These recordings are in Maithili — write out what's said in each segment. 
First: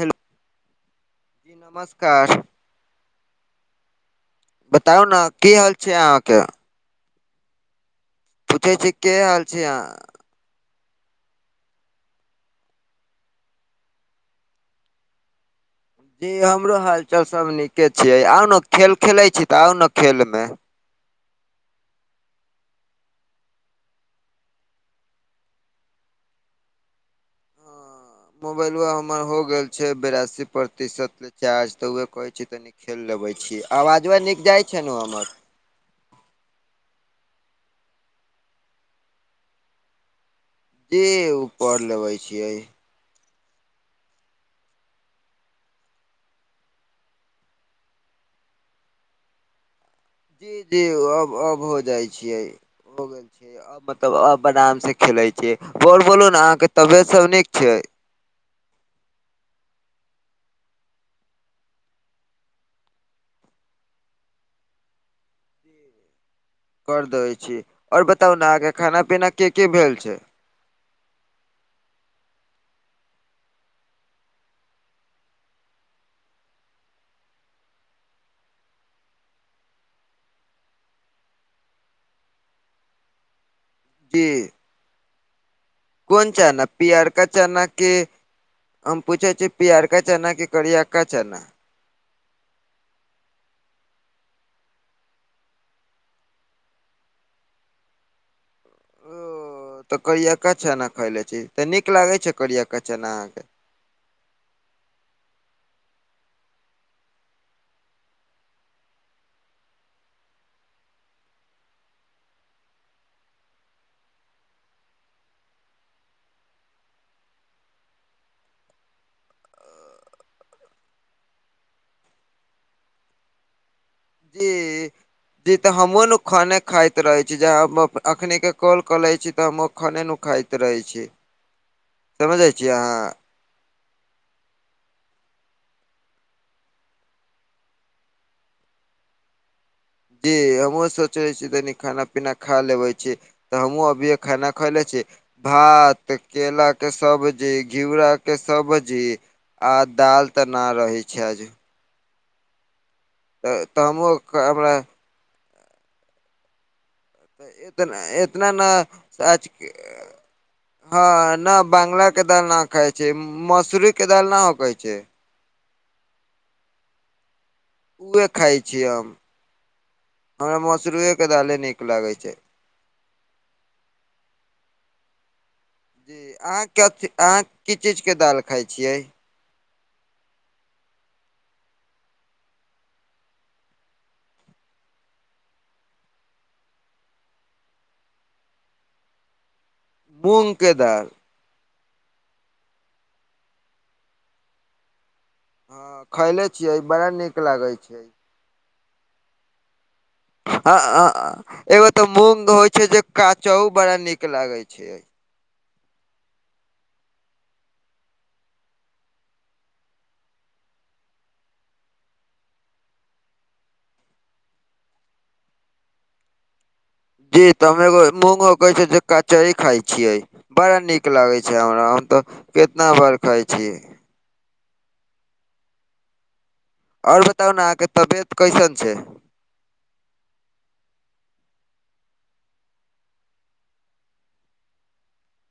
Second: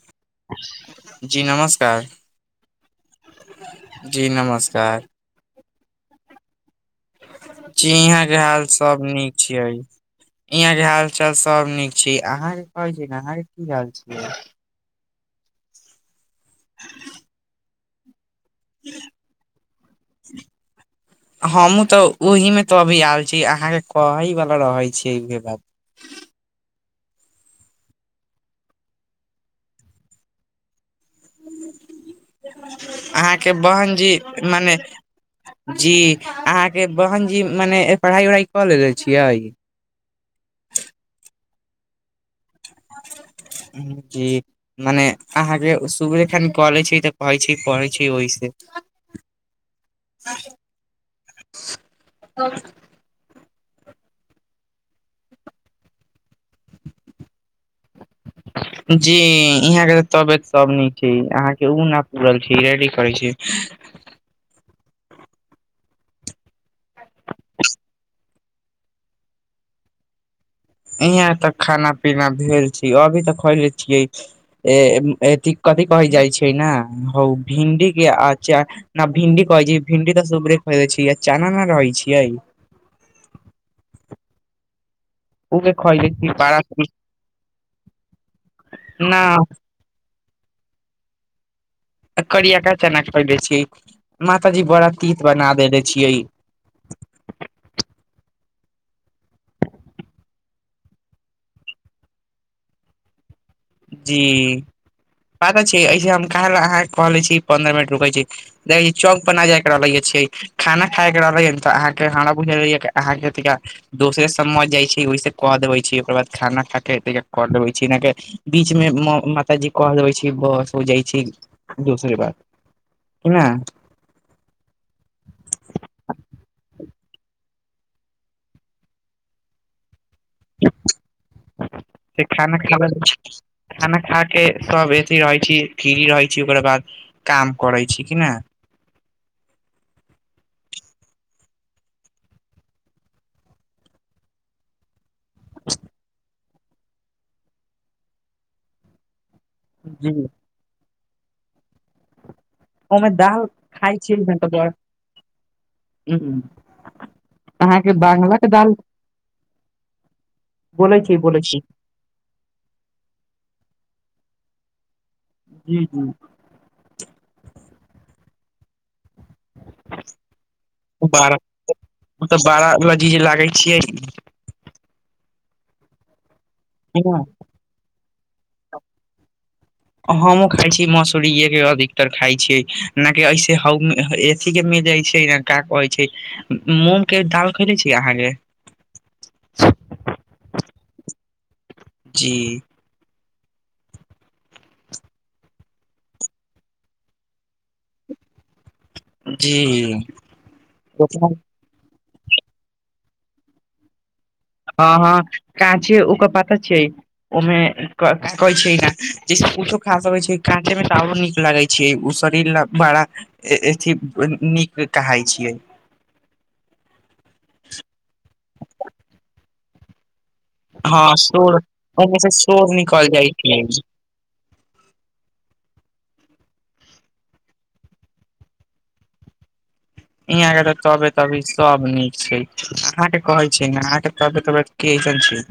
हेलो जी नमस्कार--जी नमस् बताउ ने की हाल छै अहाँके? जी यहाँके हाल पूछै छी सभ के निक हाल छै छियै। अहाँ यहाँ के हाल चाल सभ निक छै, अहाँ के कहै छी ने अहाँ के की हाल छै? जी हमरो हालचाल सभ नीके छियै, आउ ने खेल खेलै छी त आउ ने खेल मे हमहुँ त ओहि में त अभी आयल छी अहाँके कहै वला रहै छी इहे बात। मोबाइलो हमर हो गेल छै बेरासी प्रतिशत चार्ज त उहे कहै छी तनी खेल लेबै अहाँके छी, बहन जी आवाज उवाज निक जाइ मने छै ने हमर? जी अहाँके बहन जी, मने पढ़ाई उढ़ाई क लेलेे छियै? जी ओ पढ़ लेबै छियै। जी। माने अहांके सुबह खन क लै छी त कहै छी करै छी ओहिसे [inaudible] [unintelligible] मतलब अब आराम से खेलै छी, और बोलू ने अहाँ के तबियत सभ निक छै? [unintelligible] जी यहाँ के तबियत सभ निक छै अहाँके ओ ना पूरल छै रेडी करै छी। कर देबै छी, और बताउ ने अहाँके खाना पीना की की भेल छै? इहाँ त खाना पीना भेल छै, अभी त खैले छियै ए अथि कथि कहै जाइ छै ने, ओ भिन्डी के आचा न भिंडी कहै छै भिन्डी त सुबहे खेने छिए, चना नै रहै छै। कि? [unintelligible] कोन चना पियरका चना कि हम न पूछे छी पियरका चना कि करियका चना? करियका चना के बनाबै छियै, माता जी बड़ा तीत बना देने छियै। ओ त करियका चनाा खायले छी त नीक लागो छै करियका चना अहाँके जी बात छै ऐसे हम काल अहाँके कहलै छी पन्द्रह मिनट रुकै छी। देख चौक पर न जाय रहलग छै [unintelligible] खाना खाय के रहलै ह त अहाँके हमरा बुझ रहैये जे अहांके का दोसरे समझ जाइ छै ओहिसे क देबे छै ओकर बाद खाना खा के क देबे छी अहांके बीच मे मातााजी कह देबै छै बस हो जाइ छै दोसरे बात क नहि [unintelligible] ली। जी ते हमहुं न खाने खाइत रहै छी, अखनी के कॉल करै छी ते हम खाने नु खाइत त रहै छै से समझै खाना छी खाबै अहाँ खाना खा के सभ अथि रहै छी फ्री रहै छी ओकरा बाद काम करै छी कि ना? जी हमहु सोचने छी कनी खाना पीना खा लेबे छी। त हमहूँ अभिये खाना खैले छी। ् भात, केलाक के सब्जी घिउराके सब्जी आ जी दाल त ना रहै छै आज ओमे दाल तऽ तऽ खइ हमहुँ छियै ने त गै, हमरा उ तऽ एना इतना नेज बोलै हँ, छी बोलै छी नहि बंगला के दालि न खााय छै, मसूरी के दालि न होकै छै। हू, हू। उह खाइ छियै हम, हमरा मशरूमेके दालि नीक लागैत छै। बारा ल बीज लागै छियै। जी, अहाँ कथ ना, अहाँ की चीजके, दालि खाइ छियै? [unintelligible] हमँ खााय छी मसूरे के, अधिकतर खााय छी, न कि ऐसे एसी के मिल जाइ छै ने। क्या कहै छै, मूँग के दाल खैले छी अहाँके? मूगके दालि। जी! हँ, खैले छीयै बड़ा नीक लागे छै। जी! ह एगो ते मूंग होय छै जे, काचो बड़ा नीक लागे छै। हँ, हँ, काँचे ओकर पाता छै। ओमे कहे छै ने, जैसे किछो खा सकै छै, काँचे में त आरो नीक लागे छै। छीय, उ शरीर ल बड़ा अथ नीक कहे छियै। जी! तऽ हम एगो मूंगो कहै छ जे, कचह खाय छियै। बड़ा हँ नीक लागै शोर छै हमरा, हम ओहिमे तऽ से शोर कितना निकल बार जाइ खाइ छी। छै और बताउ ने, अहाँके तबियत कैसन छै? यहाँ के त तबतबी सब नीक छै, अहा के कहे छै ने अहाँ के तबिय उबियत केसन छै?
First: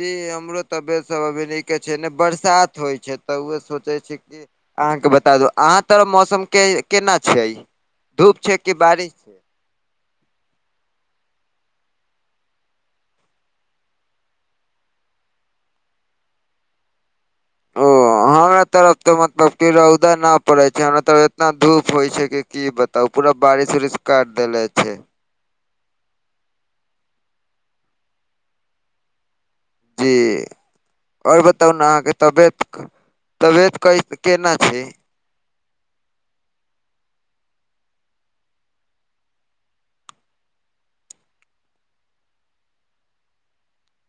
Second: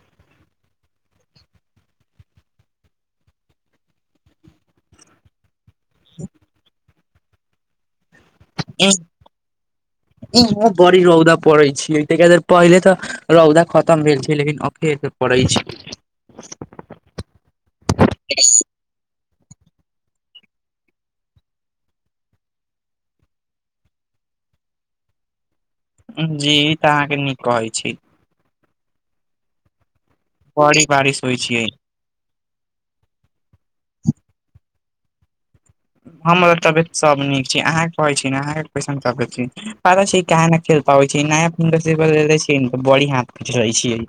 जी हमरो तबियत सब अभी के छै, ने बरसात होइ छै त उए सोचे छै कि अहाँके बता दू, अहाँ तर मौसम के केना छै? धूप छै। कि बारिश छै बड़ी रौदा पड़े छिय, तादर पहिले तऽ रौदा खतम भेल छै, लेकिन अखेल पड़ै छै। ओ हमरा तरफ तऽ मतलब क रौदा न पड़े छै, हमरा तरफ एतना धूप होइ छै कि, की बता तब पूरा बारिश -उरिश काट देले छै। जी ई तऽ अहाँके नीक कहै छी। जी! बड़ी बारिश होइ आओर छियै बताउ ने, अहाँके तबियत तबियत क केना छै? हमर मत तबियत सब नीक छी, अहाँ के कहे छी ने, अहाँ के कैसा तबियत छै, पता छी क खेल [unintelligible] छै नया फ बड़ी हाथ प रहे छै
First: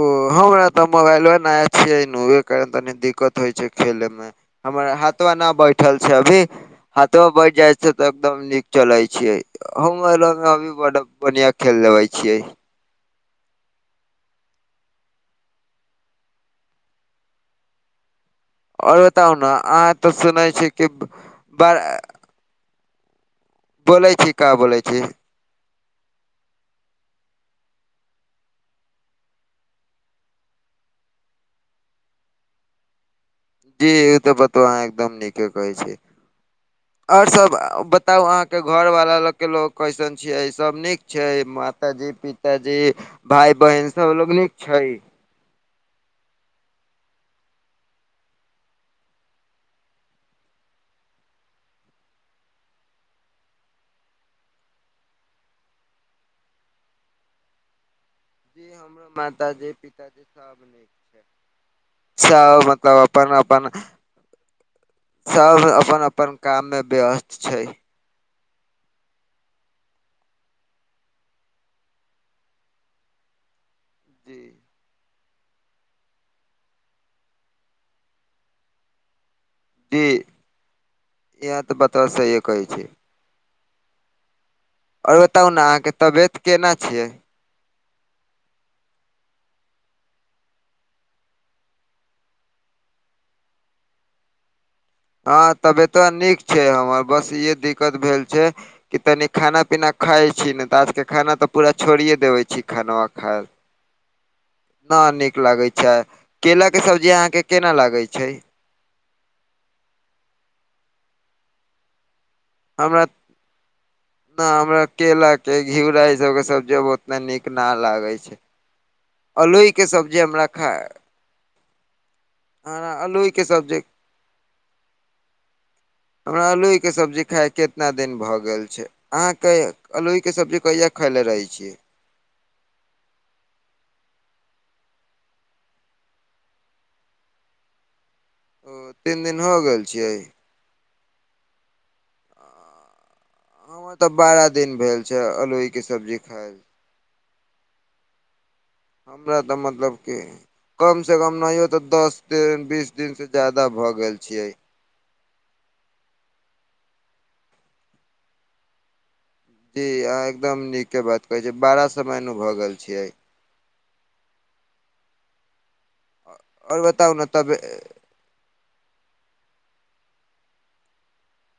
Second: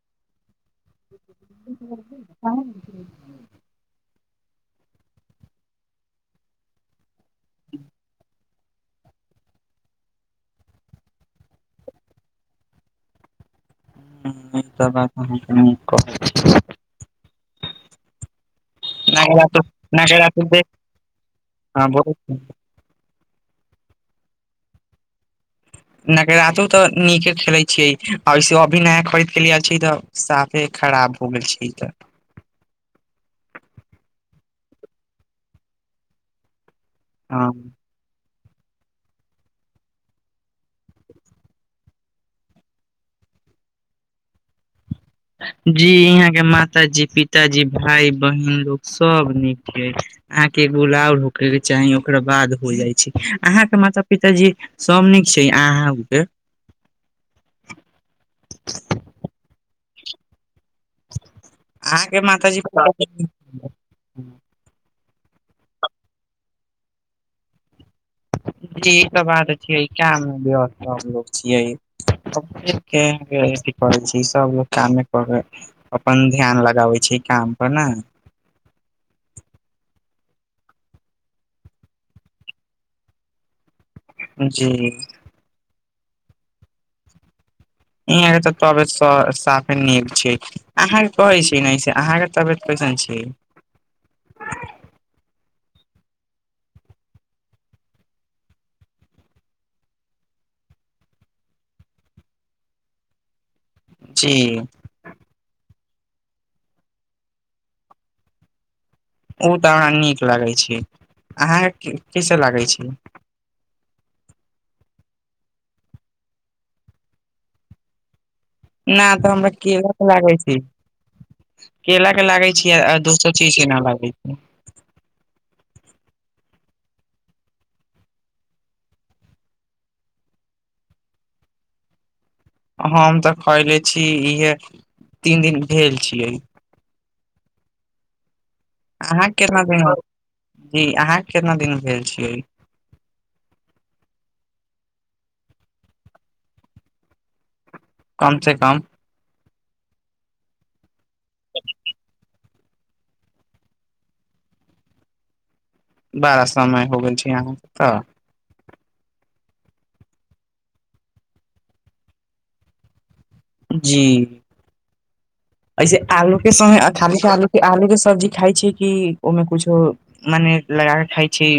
ओ हमरा ते मोबाइल नया छछै नू, ओकर तनी दिक्कत। होइ छै खेले मे, हमर हाथो नहि बैठल छै अभी। हथवा बैठि जाइ छै, तऽ एकदम नीक! चलै छियै, हम अभी बड बढ़िआँ खेल लबै छियै। ह त ब कह कह [unintelligible] आओर बताउ ने, अहाँ तऽ सुनै छी, कि बड़ हूँ, बोलै छी, का बोलै छी। नग रातो तऽ नीके खेलै छियै, आ वैस अभी नया खरीद के लिय छी तऽ साफे खराब हो गेल छै तऽ। जी ई तऽ बताउ अहा एकदम नीके कहै छी, आओर हँ सब बत तब अहाँके घर वाला ल के लोग कैसन छियै सब नीक छै माता जी पिताजी? भाय बहिन सबलोग नीक छै? जी इहाँ के माताजी, पिताजी, भाय, बहिन लोक सब नीक छै। अहाँके गुलाउ रुकयके चाही ओकरा बाद हो जाइ छै, अहाँके माता पिताजी सभ नीक छै अहाँके? जी हमरो माताजी पिताजी सब नीक अहाँके माताजी सभ मतलब अपन अपन सब अपन अपन काम मे व्यस्त छै। जी ई त बात छियै काम मे व्यस्त सब लोक छियै। [unintelligible] करै छै जी सभ लोग कामे कऽ के अपन ध्यान लगाबै छै काम पर ने जी इहाँ तऽ बतबा सहिए कहै छी। जी आओर बताउ ना अहाँके तबियत केना छै? इहाॅं के तऽ तबीयत स साफे नीक छै। अहाँके कहै छी नै से अहाँके तबियत कैसन छी? हँ तबियतबा नीक छै हमर बस इहे दिक्कत भेल छै कि तनी खाना पीना खाइ छी ने तऽ आजके खाना तऽ पूरा छोड़िये देबे छी खनवा खा जी ना नीक लागै छै केलाके सब्जी अहाँके केना लागै छै? ऊं त हमरा नीक लागे छै अहां के कैसे लागे? हमरा न हमरा केला के घिउरा ई सब के सब्जी अब ओतना नीक ना लागै छै। ना तऽ हमरा अलोई केला के सब्जी लागै हमरा छै। खा केला के लागे छीयै हमरा आ अलोई दोसर चीज के ना सब्जी लागै छै हमरा आल्लूहिके सब्जी खाइ केतना दिन भऽ गेल छै। अहाँके अलुइके सब्जी कहिया खयले रहै छियै? हम तऽ खैले छी इहे तीन दिन भेल छियै। ओ तीन अहाँके हो केतना दिन गेल छियै जी अहाँके केतना दिन भेल छियै? हमरा तऽ बारह दिन भेल छै अलोइके सब्जी खाय कम से कम हमरा तऽ मतलब के कम से कम नहियो तऽ दस दिन बीस दिन से ज्यादा भऽ गेल छियै। बारा समय हो गेल छै अहाँके तऽ जी अहाॅं एकदम नीके बात कहे छीयै बारा समय नु भए गेल छियै। जी ऐसे आलू के समय आओर बताउ अथाली ने के आलू तब के आलू के सब्जी खाइ छीयै कि ओमे कुछो मने लगा के खाय छै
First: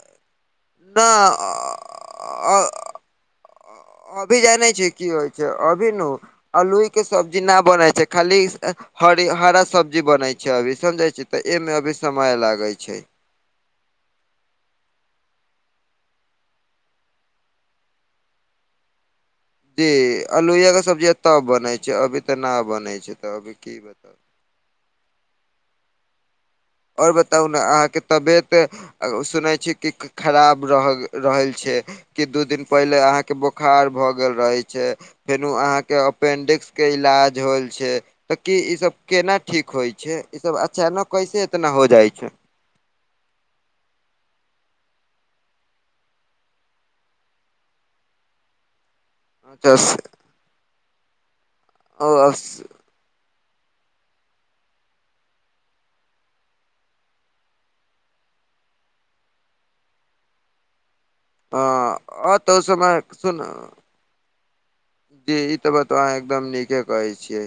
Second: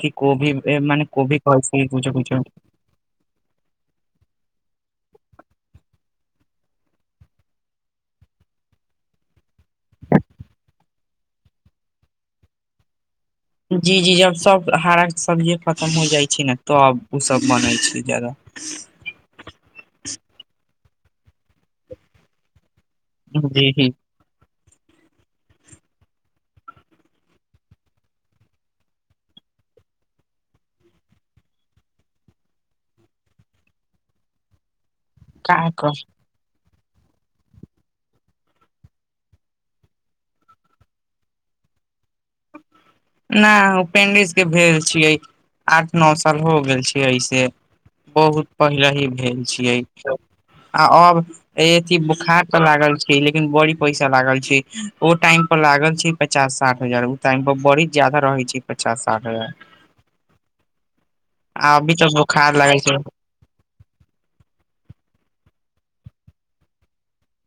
की कोबी मने न कोबी कहेसे कुछों कुछो अभी जानै छै की होइ छै अभी नु आलूइ के सब्जी ना बनै छै खाली हरी हरा स सब्जी बनय छै अभी समझे छी तऽ ए में अभी समय लागै छै। जी जी जब सब हरा सब्जी खतम हो जाइ छै ना तब ऊ सब बनै छै जादा [inaudible] जी अलोहिया के सब्जीया तब बनै छै अभी तऽ ना बनै छै तऽ अभी जी की जी बताउ आओर बताउ न, अहाँके तबियत। आ ओ सुनै छी कि, खराब रहल रहैल छै। कि दू दिन पहिले अहाँके बोखार भऽ गेल रहे छै, फेनु का कहु अहाँके। पेंडिक्स के इलाज होल छै। तऽ की ई सब केना ठीक होइ छै, इसभ अचानक कैसे इतना हो जाइ छै। ना ओ पेंडिक्स के भेल छियै, आठ-नओ साल हो गेल छैै, एहि से। बहुत पहिलही भेल छीयै, अच्छा से- आ अब ए अथी ओ बुखार तऽ अस- लागल छै। लेकिन बड़ी पैसा लागल छै, ओ टाइम पर लागल छै पचास-साठ हजार, उ टाइम पर बड़ी। ज्यादा रहै छै पचास-साठ हजार। अ आ अभी तक अ, तऽ बोखार ओ लागल समय छै। सुन ई तऽ बताउ अहाँ एकदम नीके कहै छियै।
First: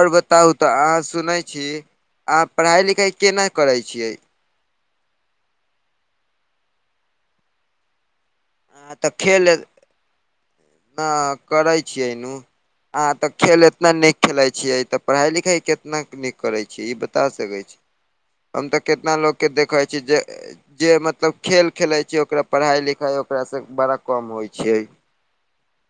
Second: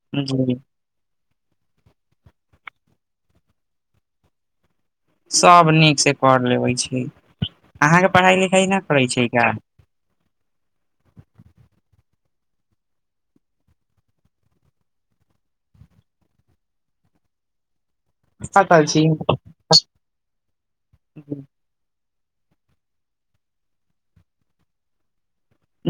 आओर बताउ जी तऽ अहाँ सुनै छी, अहाँ पढ़ाई-लिखाई केना करै छियै। सब नीकसँ कर लेबै छी, अहाँके पढ़ाई-लिखाई ना अहाँ करै छियै का। हँ, करै छियै नू। अहाँ तऽ खेल एतना नीक खेलाइ छियै तऽ पढ़ाई- लिखाइ केतना नीक करै छी, ई बता सकै छी। हम तऽ पता छी। केतना लोकके देखै छी जे। जे मतलब खेल खेलै छियै ओकरा पढ़ाई-लिखाई ओकरासँ बड़ा कम होइ छै।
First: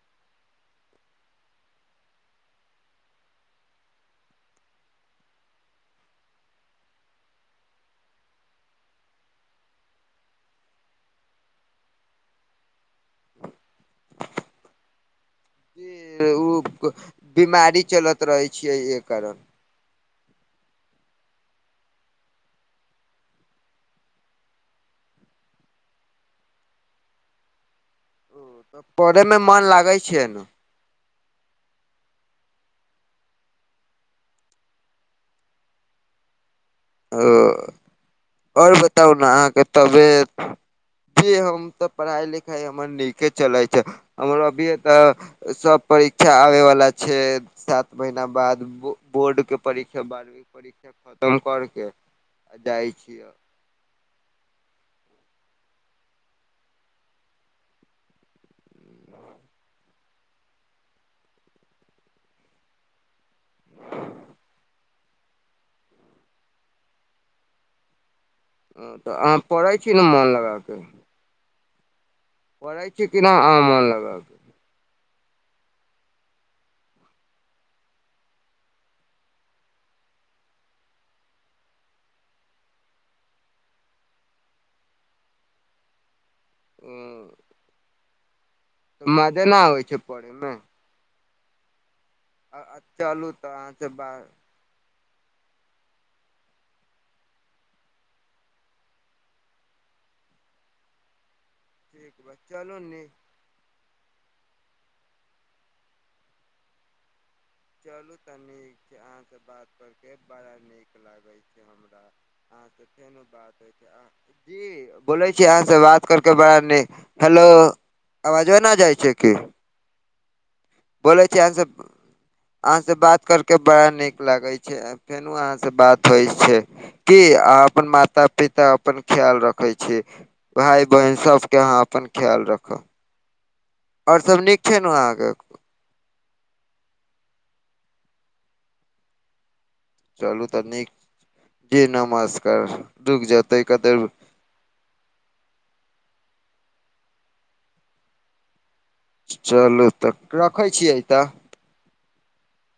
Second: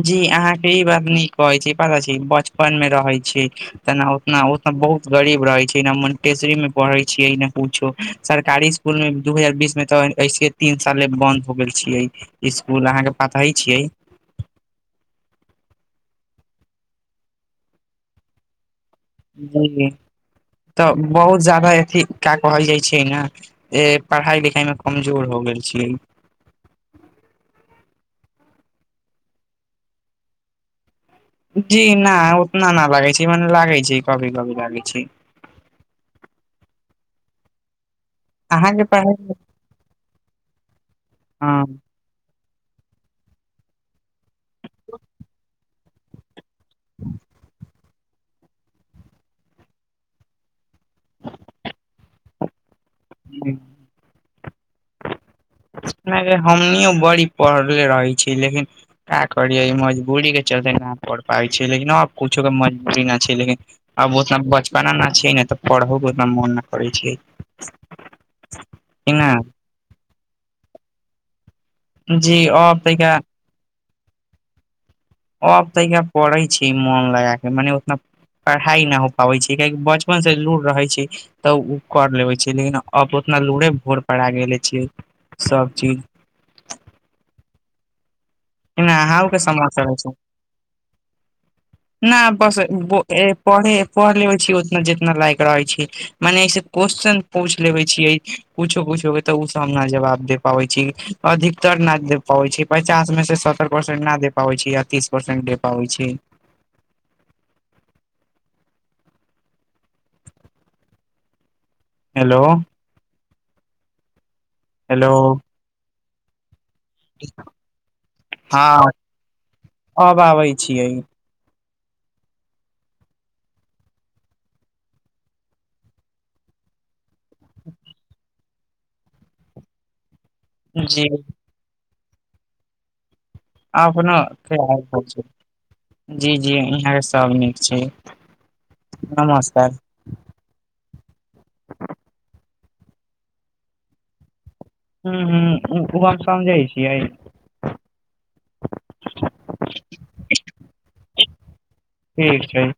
जी अहाँ के ई बात नीक कहै छियै पता छी, बचपन में रहै छी तना। न ओ सब बहुत गरीब रहे छै, मनटेसरी में पढ़े छियै न कुछो, सरकारी। इसकुल मेऊ दू हजार बीस मे तऽ ऐसे तीन साले बन्द हो गेल छियै। इसकूल अहाँ के पता ही छियै। उ बीमारी चलत रहे छियै एकर। जी तऽ बहुत जादा अथी कए कहल जाइ छै ने। ए पढ़ाई-लिखाई में कमजोर हो गेल छीयै। पढ़े में मन लागै छै नू। जी ना उतना ना लागे छै, मने लागे छै कभी-कभी लागे छै। ओ आओर अहाँके बताउ न पढ़ाई अहाँके तबियत कि हँ हम तब। पढ़ाई-लिखाई हमर नीके चलै छै, हमर अभीए तऽ सब। परीक्षा आबै वला छै, सात। महिना बाद, बोर्ड के परीक्षा बारहवीं के परीक्षा खतम कर। के जाइ छियै। नइ गै, हमनियो बड़ी पढ़ले रहै छीयै लेकिन का करियै ई मजबूरी के। चलते नहि पढ़ पाबै छियै, लेकिन न कुछो के मजबुरी न छै, लेकिन। आब उतना बचपना ना छियै न तऽ पढ़ो के उतना मोन न करै छियै। कि तऽ अहाँ न पढ़ै छी न मोन लगा कऽ। जी। अब पढ़ै छी तैका कि ना अहाँ मोन लगा कऽ। हम तनिका पढ़ै छी, मोन लगा क मने उतना। पढ़ाई ना हो पाबै छै, कियाकि बचपन से लूर रहै छै। तऽ उ कर लेबै छै, लेकिन आब ओतना लूरे भोरपरा गेले छियै सब चीज। हूं। एना अहूँ के मजे ना आबै समाचार छै पढ़ें में। ना बस चलू तऽ पढ़े अहाँसँ बात पढ़लेबे छियै। जितना लायक रहै छै, मने ऐसे क्वेश्चन पूछ लेबै छीयै कुछो-कुछो। तऽ ओ सब हम न जवाब दे पाबै छी, अधिकतर न ठीक दे बा पाबै छि चलू नीक पचास में से। सत्तर परसेट ना दे पाबै छैया, तीस परसेट दे पाबै छै। चलू तऽ नीक छै, अहा से बात कर के बड़ा नीक लागे छै हमरा। हेलो। अहाँसँ जी, हेलो बोलै छी अहाँ से बात करके बड़ा नि हेलो आवाजवा ना हँ जाइ छै की, अब आबै छियै बोलै छी आहा सब अहाँ से बात करके बड़ा नीक लागै छै, फेरो अहाँ से बात होइ छै। की अ अपन माता पिता अपन ख्याल रखे छी। भाय जी बहिन सबके अहाँ अपन ख्याल राखब। अपना आओर सभ नीक खाल ने प छै। अहाँके जी, जी इहाँके सब नीक छै, नमस्कार। चलू तऽ नीक, जी नमस्कार, रुक जेतै कतई हु, हु, हु, ओ हम समझै छियै। चलू तऽ, रखै छियै तऽ। ठीक छैी।